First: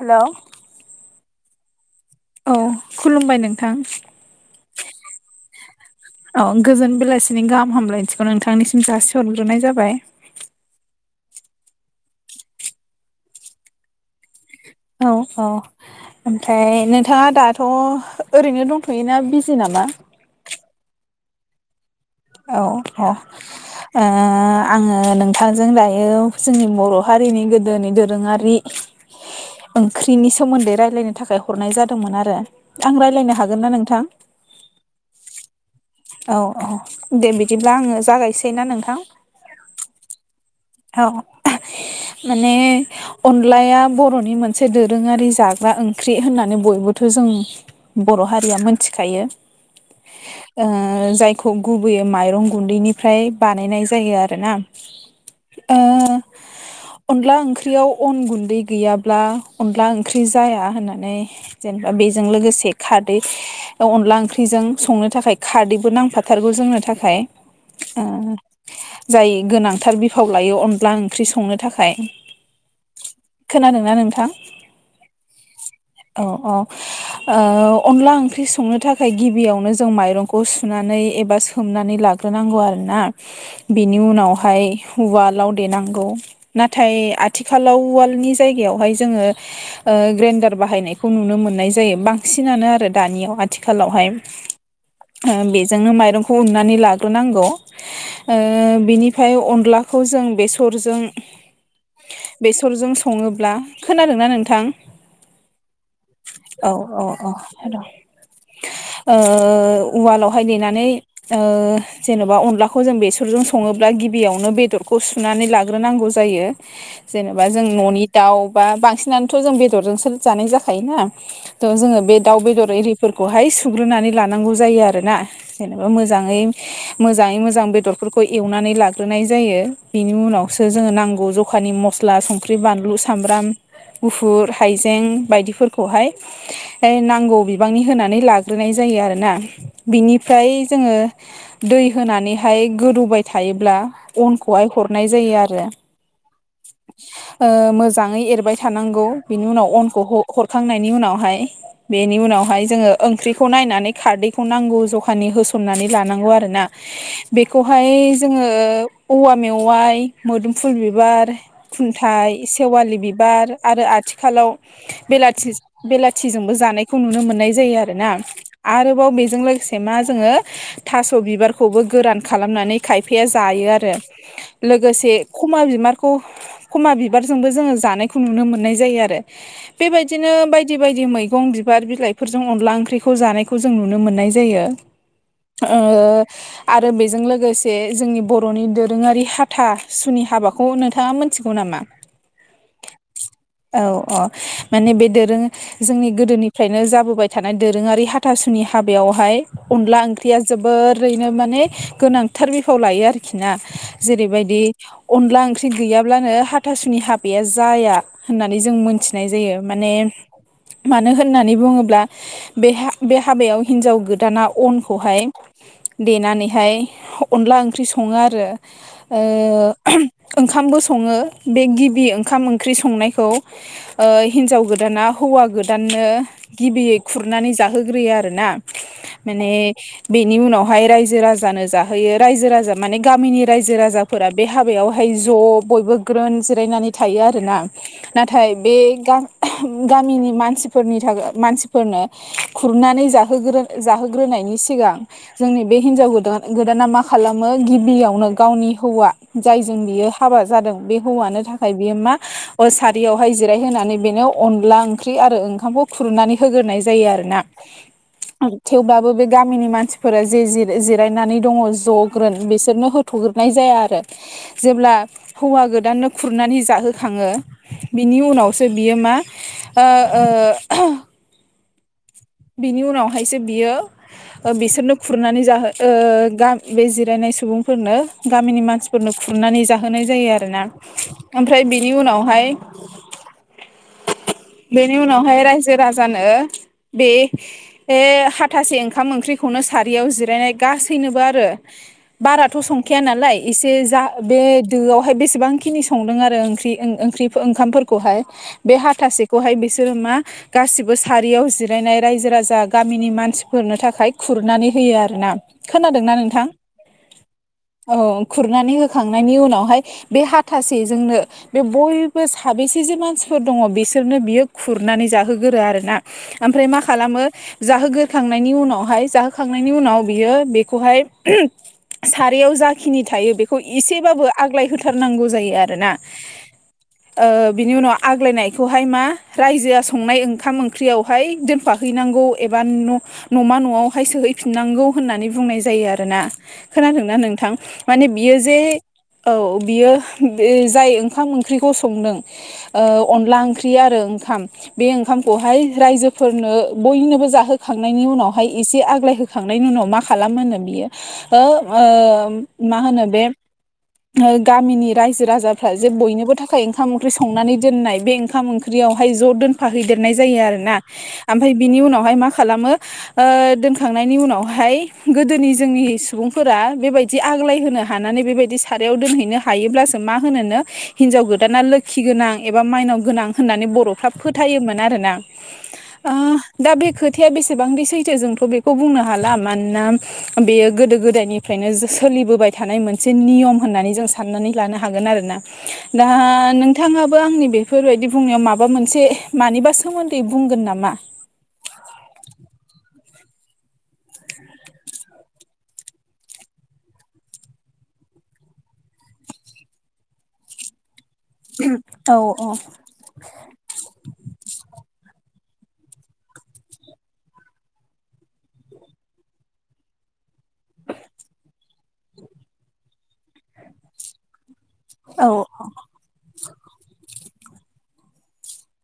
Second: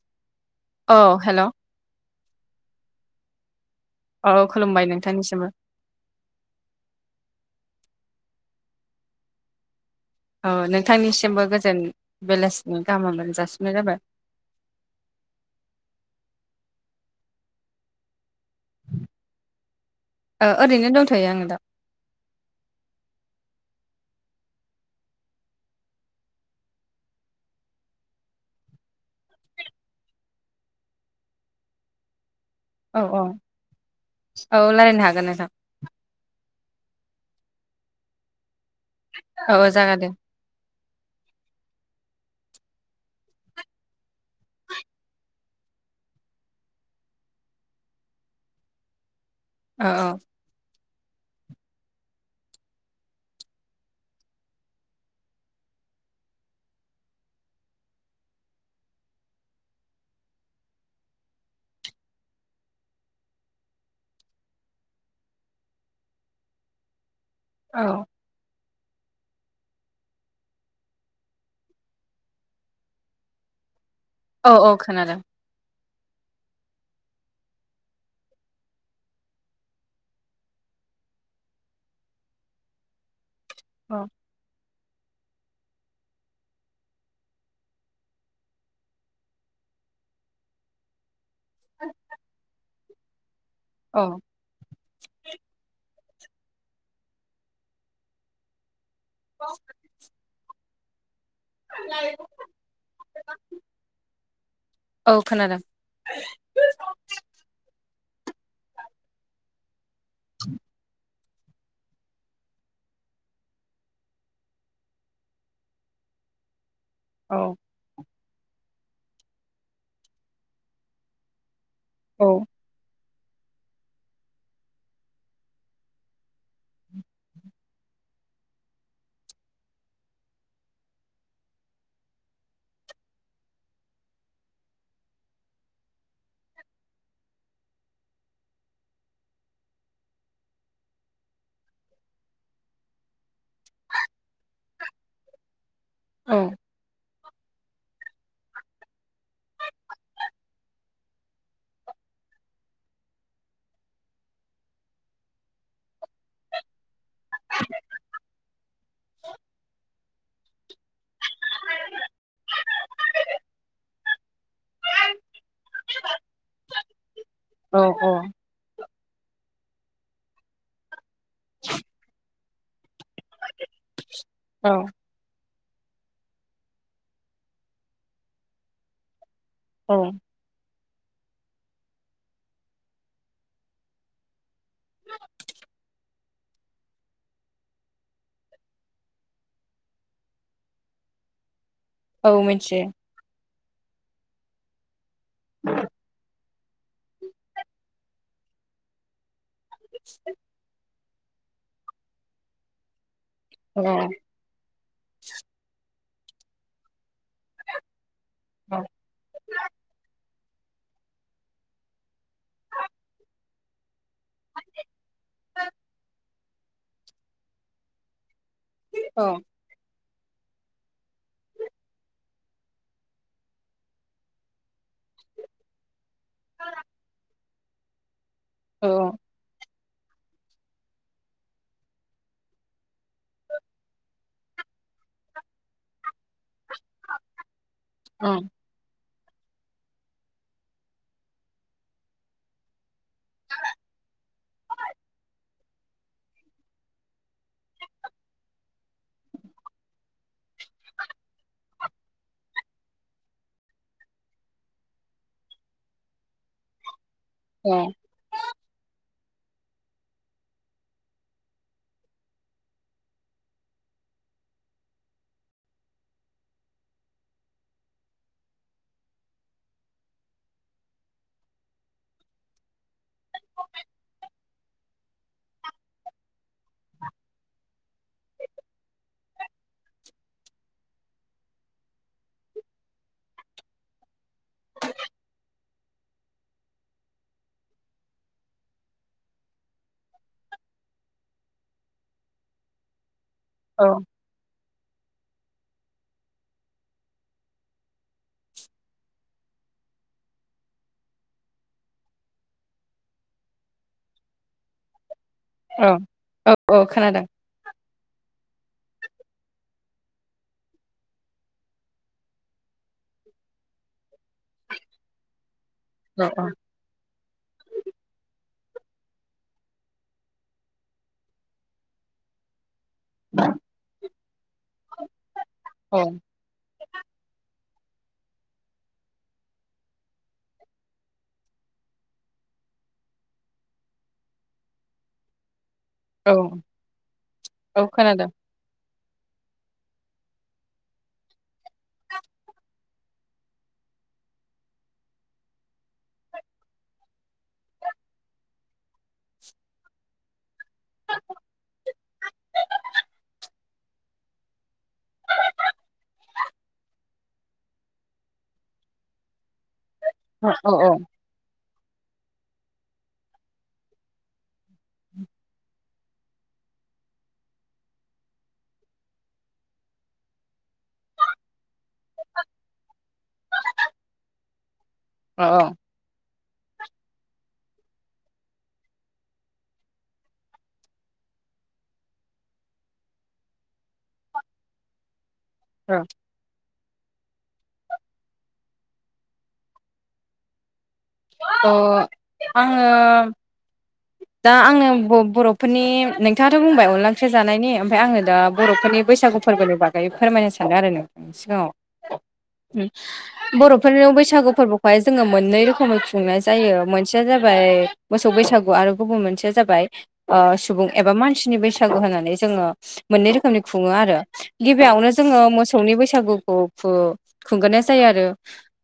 हेल' औ हेल' औ खुलुमबाय नोंथां औ खुलुमबाय नोंथांनिसिमबो औ गोजोन बेलासिनि गाहाम हामलायथिखौ नोंथांनिसिम जासि हरग्रोनाय जाबाय औ नोंथांनिसिमबो गोजोन बेलासिनि गाहाम मोनजासिनाय जाबाय औ औ ओमफ्राय नोंथाङा दाथ' ओरैनो दंथ'योना बिजि नामा ओ बा ओरैनो दंथ'यो आङो दा औ द आङो नोंथांजों दायो जोंनि बर' हारिनि गोदोनि दोरोङारि ओंख्रिनि सोमोन्दै रायलायनो थाखाय हरनाय जादोंमोन आरो आं औ औ राय्लायनो हागोन ना नोंथां औ रायलायनो हागोन नोंथां औ औ दे बिदिब्ला आङो जागायसै ना नोंथां औ औ जागोन दे औ माने अनलाया बर'नि मोनसे दोरोङारि जाग्रा ओंख्रि होननानै बयबो बेबोथ' जों बर' हारिया मोनथिखायो अ औ ओ जायखौ गुबैयै माइरं गुन्दैनिफ्राय बानायनाय जायो आरोोना [unintelligible] अनला ओंख्रियाव अन गुन्दै गैयाब्ला अनला ओंख्रि जाया होननानै जेनेबा बे बेजों लोगोसे खारदै अनला ओंख्रिजों संनो थाखाय खारदैबो नांफाथारगौ जोंनो थाखाय औ जाय गोनांथार बि गोथाव लायो अनला ओंख्रि संनो थाखाय खोनादोंना नों औ औ खोनादों औ औ अनला ओंख्रि संनो थाखाय गिबियावनो जों माइरंखौ सुनानै नानै एबा सोमनानै लाग्रोनांगौ आरोोना बिनि औ उनावहाय उवालाव देनांगौ नाथाय आथिखालाव उवालनि जायगायावहाय जोङो ग्रेन्डार बाहायनायखौ नुनो मोननाय जायो बांसिनानो आरो दानियाव औ आथिखालावहाय बेजोंनो माइरं ननानै लाग्रोनांगौ बिनिफ्राय अनला खौ जों बेसरजों बेसरजों सङोब्ला खोनादों ना नोंथां औ खोनादों औ औ औ हेल' उवालावहाय देनानै जेन'बा अनलाखौ जों बेसरजों सङोब्ला गिबियावनो बेदर खौ सुनानै लाग्रोनांगौ जायो जेनेबा औ जों न'नि दाउ बा बांसिनानोथ' जों बेदरजोंसो जानाय जाखायोना थ' जोङो बे औ दाउ बेदर एरि फोरखौहाय सुग्रोनानै लानांगौ जायो आरोोना जेनेबा मोजाङै मोजाङै मोजां बेदर बेफोरखौ एवनानै लाग्रोनाय जायो बेनि उनावसो जोङो नांगौ जखानि मस्ला संख्रि बानलु सामब्राम गुफुर हाइजें ें बायदिफोरखौहाय नांगौ बिबांनि होनानै लाग्रोनाय जायो आरोोना बिनिफ्राय जोङो दै होनानैहाय गोदौबाय थायोब्ला अन बेहाय हरनाय जायो आरो औ मोजाङै एरबाय थानांगौ बिनि उनाव अनखौ हरखांनायनि उनावहाय बेनि उनाव बावहाय जङो ओंख्रिखौ नायनानै खारैखौ नांगौ जखानि होसननानै लानांगौ आरोना बेखौहाय जोङो औवा मेवाइ मोदुमफुल बिबार खुनथाइ सेवालि बिबार आरो आथिालाव बेलाथि बेलाथिजोंबो जानायखौ नुनो मोननाय जायो‌ औ आरोना आरो आरोबाव बेजों लोगोसे मा जोङो थास' बिबारखौबो गोरान खालामनानै खायफाया जायो आरो औ लोगोसे खमा बिबारखौ खमा बिबारजोंबो जोङो जानायखौ नुनो मोननाय जायो आरो औ बेबायदिनो बायदि बायदि बायदि मैगं बिबार बिलाइफोरजों अनला ओंख्रिखौ जानायखौ जों नुनो मोननाय जायो औ आरो बेजों लोगोसे जोंनि बर'नि दोरोङारि हाथा सुनि हाबाखौ नोंथाङा मिथिगौ नामा औ मोनसे औ औ माने बे दोरो जोंनि गोदोनिफ्रायनो जाबोबाय थानाय दोरोङारि हाथ हाथासुनि हाबायावहाय अनला ओंख्रिया जोबोर ओरैनो माने गोनांथार बिफाव लायो आरोखि ना औ जेरैबायदि अनला ओंख्रि गैयाब्लानो हाथासुनि हाबैाया जाया होननानै जों औ मोनथिनाय जायो माने मानो होननानै बुङोब्ला बे बे हाबायाव हिन्जाव गोदाना अनखौहाय देनानैहाय अनला ओंख्रि सङो आरो औ ओंखामबो सङो बे गिबि ओंखाम ओंख्रि संनायखौ हिन्जाव गोदाना हौवा गोदाननो गिबियै खुरनानै जाहोग्रोयो आरोना औ माने बेनि उनावहाय रायजो राजानो जाहोयो रायजो राजा माने गामिनि रायजो राजाफोरा बे हाबायावहाय ज' बयबो ग्रोन जिरायनानै थायो आरोना नाथाय बे गा गामिनि मानसिफोरनि थाखाय मानसिफोरनो खुरनानै जाहोग्रो जाहोग्रोनो नायनि सिगां जोंनि बे हिनजाव गोदान गोदाना मा खालामो गिबियावनो गावनि हौवा जायजों बियो हाबा जादों बे हौवानो थाखाय बियो मा सारियावहाय जिरायहोनानै बेनो अनला ओंख्रि आरो ओंखामखौ खुरुननानै होग्रोनाय जायो आरो ना थेवब्लाबो बे गामिनि मानसिफोरा जे जिरायनानै दङ ज' ग्रोन बिसोरनो हो थुग्रोनाय जाया आरो जेब्ला हौवा गोदाननो खुरनानै जाहोखाङो बिनि उनावसो बियो मा ओ ओ बिनि उनावहायसो बियो बिसोरनो खुरनानै जाहो ओ गा बे जिरायनाय सुबुं फोरनो गामिनि मानसिफोरनो खुरनानै जाहोनाय जायो आरोोना ओमफ्राय बिनि उनावहाय [inaudible] बेनि उनावहाय रायजो राजानो बे हाथासे ओंखाम ओंख्रिखौ नो सारियाव जिरायनाय गासैनोबो आरो बारा थ' संखाया नालाय एसे औ जा बे दोआवहाय बेसेबां खिनि संदों आरो ओंख्रि ओंखामफोरखौहाय बे हाथासेखौहाय बे सो मा गासिबो सारियाव जिरायनाय रायजो राजा गामिनि मानसिफोरनो थाखाय खुरनानै होयो आरो ना औ औ औ खोनादों औ खुरनानै होखांनायनि उनावहाय बे हाथासेजोंनो बे बयबो साब‌ बेसे जे मानसिफोर दङ बिसोरनो बियो खुरनानै जाहोगोरो आरो ना औ ओमफ्राय मा खालामो जाहोग्रोखांनायनि उनाव अहाय जाहोखांनायनि उनाव बियो बिखौहाय सारियाव जा खिनि थायो बेखौ एसेबाबो आग्लाय होथारनांगौ जायो आरोना औ बिनि उनाव आग्लायनायखौहाय मा रायजोआ संनाय ओंखाम ओंख्रियावहाय दोनफा हैनांगौ एबा न'मा न'आवहाय सोहैफिननांगौ होननानै बुंनाय जा जायो आरोना औ खोनादोंना नोंथां औ माने खोनादों बियो जे औ बियो बे जाय ओंखाम ओंख्रिखौ संदों ओ अनला ओंख्रि आरो ओ ओखाम बे ओंखामखौहाय रायजोफोरनो बयनोबो जाहोखांनायनि उनावहाय एसे आग्लायहो खांनायनि उनाव मा खालाम होनो बियो मा होनो बे गामिनि रायजो राजाफ्रा जे बयनिबो थाखाय ओंखाम ओंख्रि संनानै दोननाय बे ओंखाम ओंख्रि यावहाय ज' दोनफा हैदेरनाय जायो औ औ आरोना ओमफाय बिनि उनावहाय मा खालामो ओ दोनखांनायनि उनावहाय गोदोनि जोंनि सुबुंफोरा बेबायदि आग्लाय होनो हानानै बेबायदि सारायाव दोनहैनो हायोब्लासो मा होनोनो हिनजाव गोदाना लोखि गोनां एबा माइनाव गोनां होननानै बर'फ्रा फोथायोमोन आरोन ना औ ओ दा बे खोथाया बेसेबांदि सैथो जोंथ' बेखौ बुंनो हाला मानोना बेयो गोदो गोदोनिफ्रायनो सोलिबोबाय थानाय मोनसे नियम होननानै जों साननानै लानो हागोन आरो ना औ दा नों नोंथाङाबो आंनि बेफोरबायदि बुंनायाव माबा मोनसे मानिबा सोमोन्दै बुंगोन नामा? अ आङो दा आङो बर'फोरनि नोंथाङाथ' बुंबाय अनला ओंख्रिआ जानायनि ओमफ्राय आङो दा बर'फोरनि बैसागु फोरबोनि बागै फोरमायनो सानो आरो नों सिगाङाव औ औ बर'फोरनि बैसागु फोरबोखौहाय जोङो मोननै रोखोमै खुंनाय जायो मोनसेया जाबाय मोसौ बैसागु आरो गुबुन मोनसेया जाबाय सुबुं एबा मानसिनि बैसागु होनानै जोङो मोननै रोखोमनि खुङो आरो गिबियावनो औ जोङो मोसौनि बैसागुखौ फु खुंगोनाय जायो आरो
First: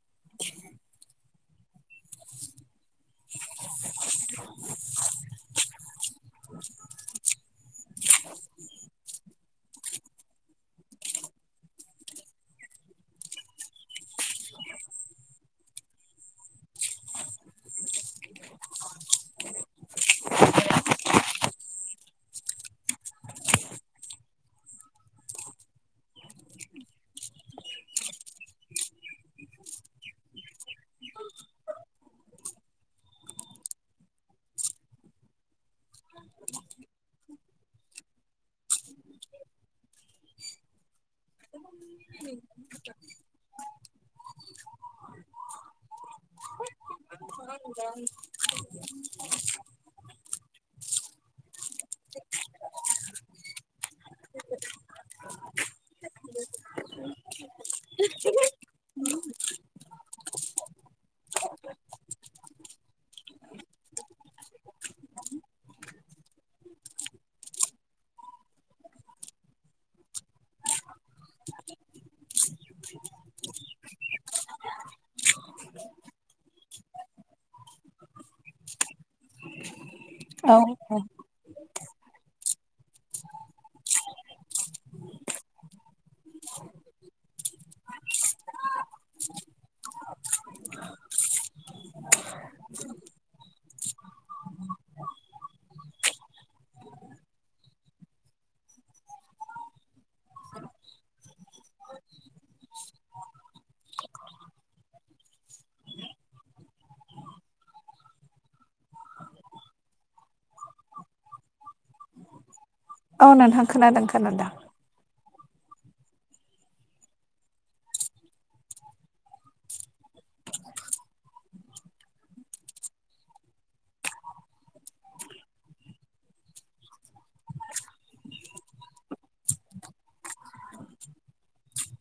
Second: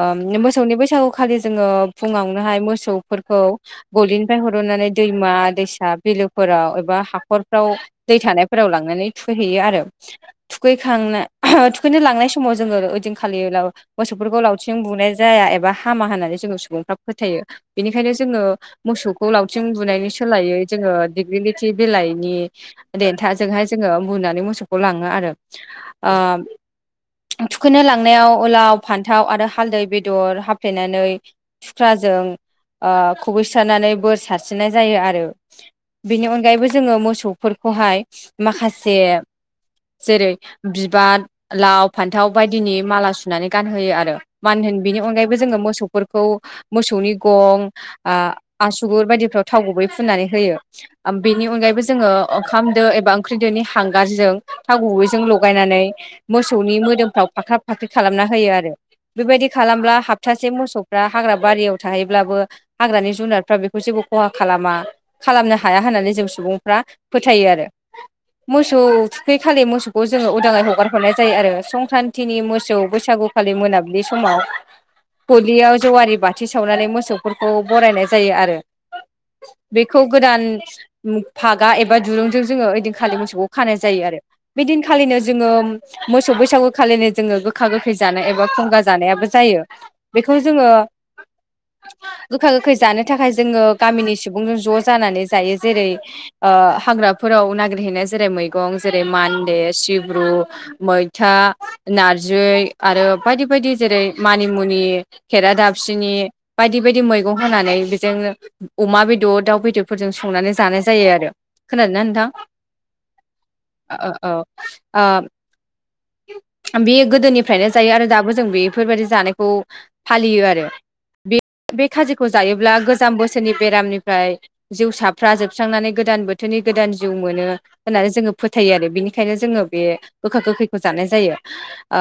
ओ मोसौनि बैसागु खालि जोङो फुङावनोहाय मोसौफोरखौ गलिनिफ्राय हरननानै दैमा दैसा बिलोफोराव एबा हाखराव दै थानायफोराव लांनानै थुखै हैयो आरो थुखै खांना थु लांनाय समाव जोङो ओदिनखालि मोसौफोरखौ लावथिंजों बुनाय जाया एबा हामा होननानै जोङो सुबुं फोरा फोथायो बेनिखायनो जोङो मोसौखौ लावथिं बुनायनि सोलायै जोङो दिगलिथि बिलाइनि देथाजोंहाय जोङो बुनानै मोसौखौ लाङो आरो थुखैनो लांनायाव लाव फान्थाव आरो हालदै बेदर हाफ्लेनानै सुख्राजों ओ खुबैस्रनानै बोर सारस्रिनाय जायो आरो बेनि अनगायैबो जोङो मोसौफोरखौहाय माखासे जेरै बिबार लाव फान्थाव बायदिनि माला सुनानै गानहोयो आरो मानो होनो बिनि अनगायैबो जोङो मोसौफोर खौ मोसौनि गं आसुगुर बायदिफ्राव थाव गुबै फुननानै होयो बेनि अनगायैबो जोङो ओंखामदो एबा ओंख्रिदोनि हांगारजों थाव गुबैजों लगायनानै मोसौनि मोदोमफ्राव फाख्रा फाख्रि खालामना होयो आरो बेबायदि खालामब्ला हप्तासे मोसौ हाग्रा बारियाव थाहैब्लाबो हाग्रानि जुनारफ्रा बेखौ जेबो खहा खालामा खालामनो हाया होननानै जों सुबुंफ्रा फोथायो आरो मोसौ थुखैखालि मोसौखौ जोङो उदाङै हगार हरनाय जायो आरो संक्रान्तिनि मोसौ बैसागु खालि मोनाबिलि समाव गलियाव जेवारि बाथि सावनानै मोसौफोरखौ बरायनाय जायो आरो बेखौ गोदान औ फागा एबा दुरुंजों जोङो ओइदिन खालि मोसौखौ खानाय जायो आरो बेदिनखालिनो जोङो मोसौ बैसागु खालिनो जोङो गोखा गोखै जानाय एबा खुंगा जानायाबो जायो बेखौ जोङो गोखा गोखै जानो थाखाय जोङो गामिनि सुबुंजों ज' जानानै जायो जेरै ओ हाग्राफोराव नागिरहैनाय जेरै मैगं जेरै मान्दे सिब्रु मैथा नारजि आरो बायदि बायदि जेरै मानिमुनि खेरा दाबसिनि बायदि बायदि मैगं होनानै बेजोंनो अमा बेदर दाउ बेदरफोरजों संनानै जानाय जायो आरो खोनादोना नोंथां औ नोंथां खोनादों ओ औ खोनादों आ बियो गोदोनिफ्रायनो जायो आरो दाबो जों बेफोरबायदि जानायखौ फालियो आरो। बि बे खाजिखौ जायोब्ला गोजाम बोसोरनि बेरामनिफ्राय जिउसाफ्रा जोबस्रांनानै गोदान बोथोरनि गोदान जिउ मोनो होननानै जोङो फोथायो आरो बिनिखायनो जोङो बे गोखा गोखैखौ जानाय जायो। आ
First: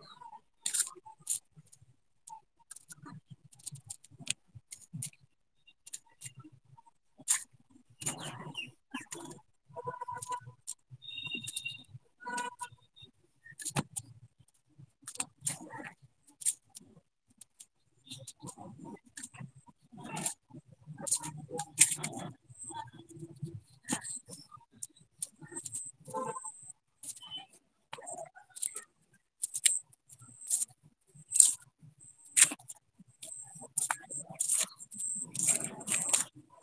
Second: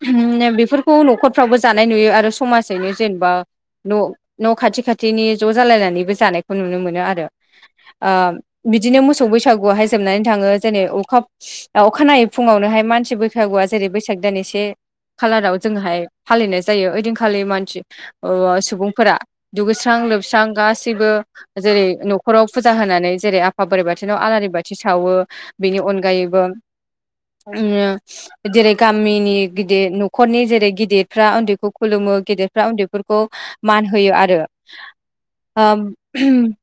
[unintelligible] बेफोरखौ न'खफ्राबो जानाय नुयो आरो समाजैनो जेनेबा न' न' खाथि खाथिनि ज' जालायनानैबो जानायखौ नुनो मोनो आरो। ओ बिदिनो मोसौ बैसागुवहाय जोबनानै थाङो जेनै अखा ओ अखानायै फुङावनो हाय मानसि बैसागुआ जेरै बैसाग दान एसे खालाराव जोंहाय फालिनाय जायो ओइदिनखालि मानसि ओ सुबुंफोरा दुगैस्रां लोबस्रां गासैबो जेरै न'खराव फुजा होनानै जेरै आफा बोराइ बाथिनाव आलारि बाथि सावो बेनि अनगायै यैबो उम जेरै गामिनि गिदिर न'खरनि जेरै गिदिद फ्रा उन्दैखौ खुलुमो गेदेरफ्रा उन्दैफोरखौ मान होयो आरो। आम [unintelligible]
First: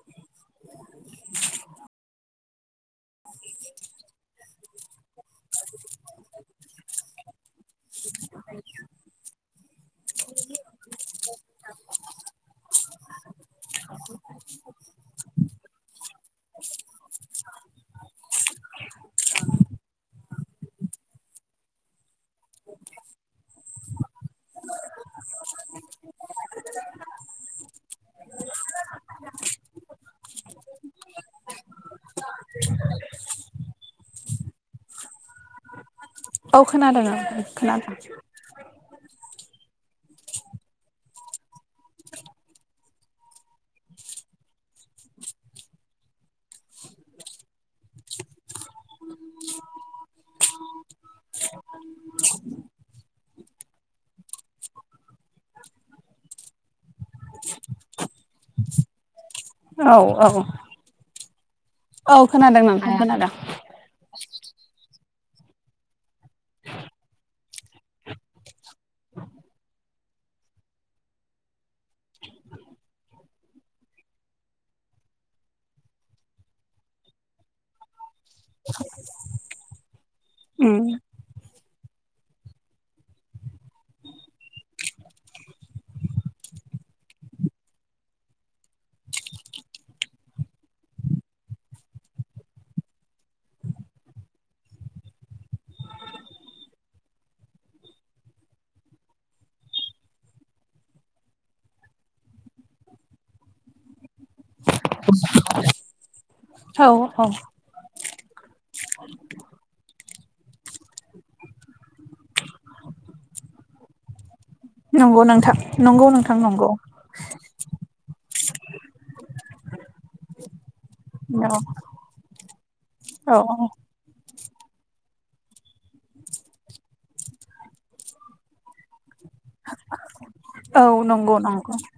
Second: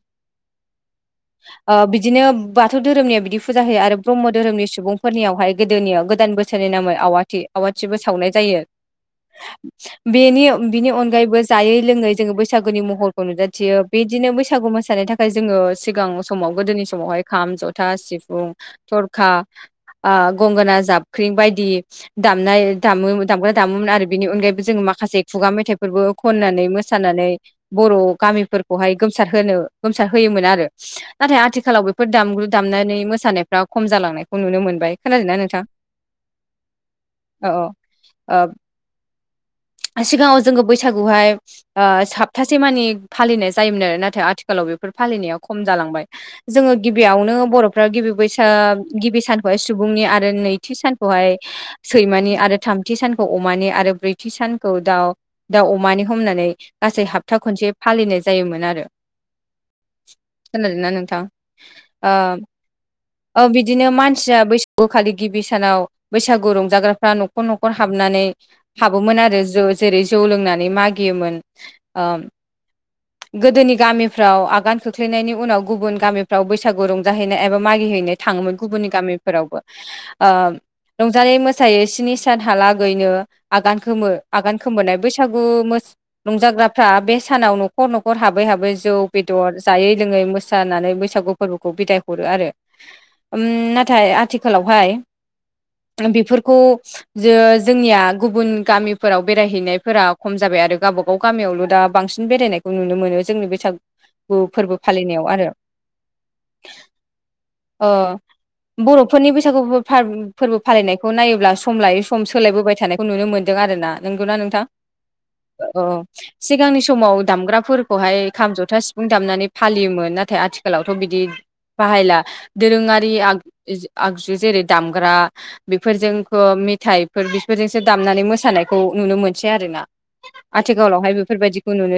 [inaudible] ओ बिदिनो बाथौ धोरोमनिया बिदि फुजा होयो आरो ब्रह्म धोरोमनि सुबुंफोरनियावहाय गोदोनिया गोदान बोसोरे नि नामै आवाथि आवाथिबो सावनाय जायो। बेनि बिनि अनगायैबो जायै लोङै जोङो बैसागुनि महरखौ नुजाथियो। बे दिनो बैसागु मोसानाय थाखाय जोङो सिगां समाव गोदोनि समावहाय खाम जथा सिफुं थरखा आ गंगोना जाबख्रिं बायदि दामनाय दाम दामग्रा दामोमोन आरो बेनि अनगायैबो जोङो माखासे खुगा मेथाइ फोरबो खननानै मोसानानै बर' गामिफोरखौहाय गोमसार होनो गोमसार होयोमोन आरो। नाथाय आथिखालाव बेफोर दामग्रु दामनानै मोसानायफ्रा खम जालांनायखौ नुनो मोनबाय। खोनादोंना नोंथां? औ खोनादों आं ओं औ खोनादों। ओ सिगाङाव जोङो बैसागुहाय ओ साप्थासे मानि फालिनाय जायोमोन आरो नाथाय आथिखालाव बे फोर फालिनायाव खम जालांबाय जोङो गिबियावनो बर'फ्रा गिबि बैसाग गिबि सानखौहाय सुबुंनि आरो नैथि सानखौहाय सैमानि आरो थामथि सानखौ अमानि आरो ब्रैथि सानखौ दाउ दाव अमानि हमनानै गासै हाबथा खनसे फालिनाय जायोमोन आरो। [inaudible] खोनादोंना नोंथां? आ औ खोनादों नोंथां खोनादों औ बिदिनो मान सिया बैसागु खालि गिबि सानाव बैसागु रंजाग्राफ्रा न'खर न'खर हाबनानै हाबोमोन आरो जो जौ जेरै जौ लोंनानै मागियोमोन आम गोदोनि गामिफ्राव आगानखो खोख्लैनायनि उनाव गुबुन गामिफ्राव बैसागु रंजाहैनाय एबा मागिहैनो थाङोमोन गुबुननि गामिफोरावबो। ओ उम रंजानाय मोस मोसायो स्नि सानहालागैनो आगान खोमोनाय आगान खोमोननाय बैसागु मोस रंजा ग्राफ्रा बे सानाव न'खर न'खर हाबै हाबै जौ बेदर जायै लोङै मोसानानै बैसागु फोरबोखौ बिदाय हरो आरो। उम नाथाय आथिखालावहाय बेफोरखौ जो जोंनिया गुबुन गामिफोराव बेरायहैनायफोरा खम जाबाय आरो गावबा गाव गामियावल' दा बांसिन बेरायनायखौ नुनो मोनो जोंनि बैसाग फोरबो फालिनायाव आरो। औ औ बर'फोरनि बैसागु बो फा फोरबो फालिनायखौ नायोब्ला सम लायै सम सोलायबोबाय थानायखौ नुनो मोनदों आरोना। नंगौना नोंथां? नंगौ नोंथां अ नंगौ नोंथां नंगौ सिगांनि समाव दामग्राफोर खौहाय खाम जथा सिफुं दामनानै फालियोमोन नाथाय आथिखालावथ' बिदि औ बाहायला। दोरोङारि आग औ जि आगज जेरै दामग्रा बेफोरजोंख' मेथाइफोर बिफोरजोंसो दामनानै मोसानायखौ नुनो मो मोनसै आरोना औ आथिखालावहाय नंगौ बेफोरबायदिखौ नंगौ नुनो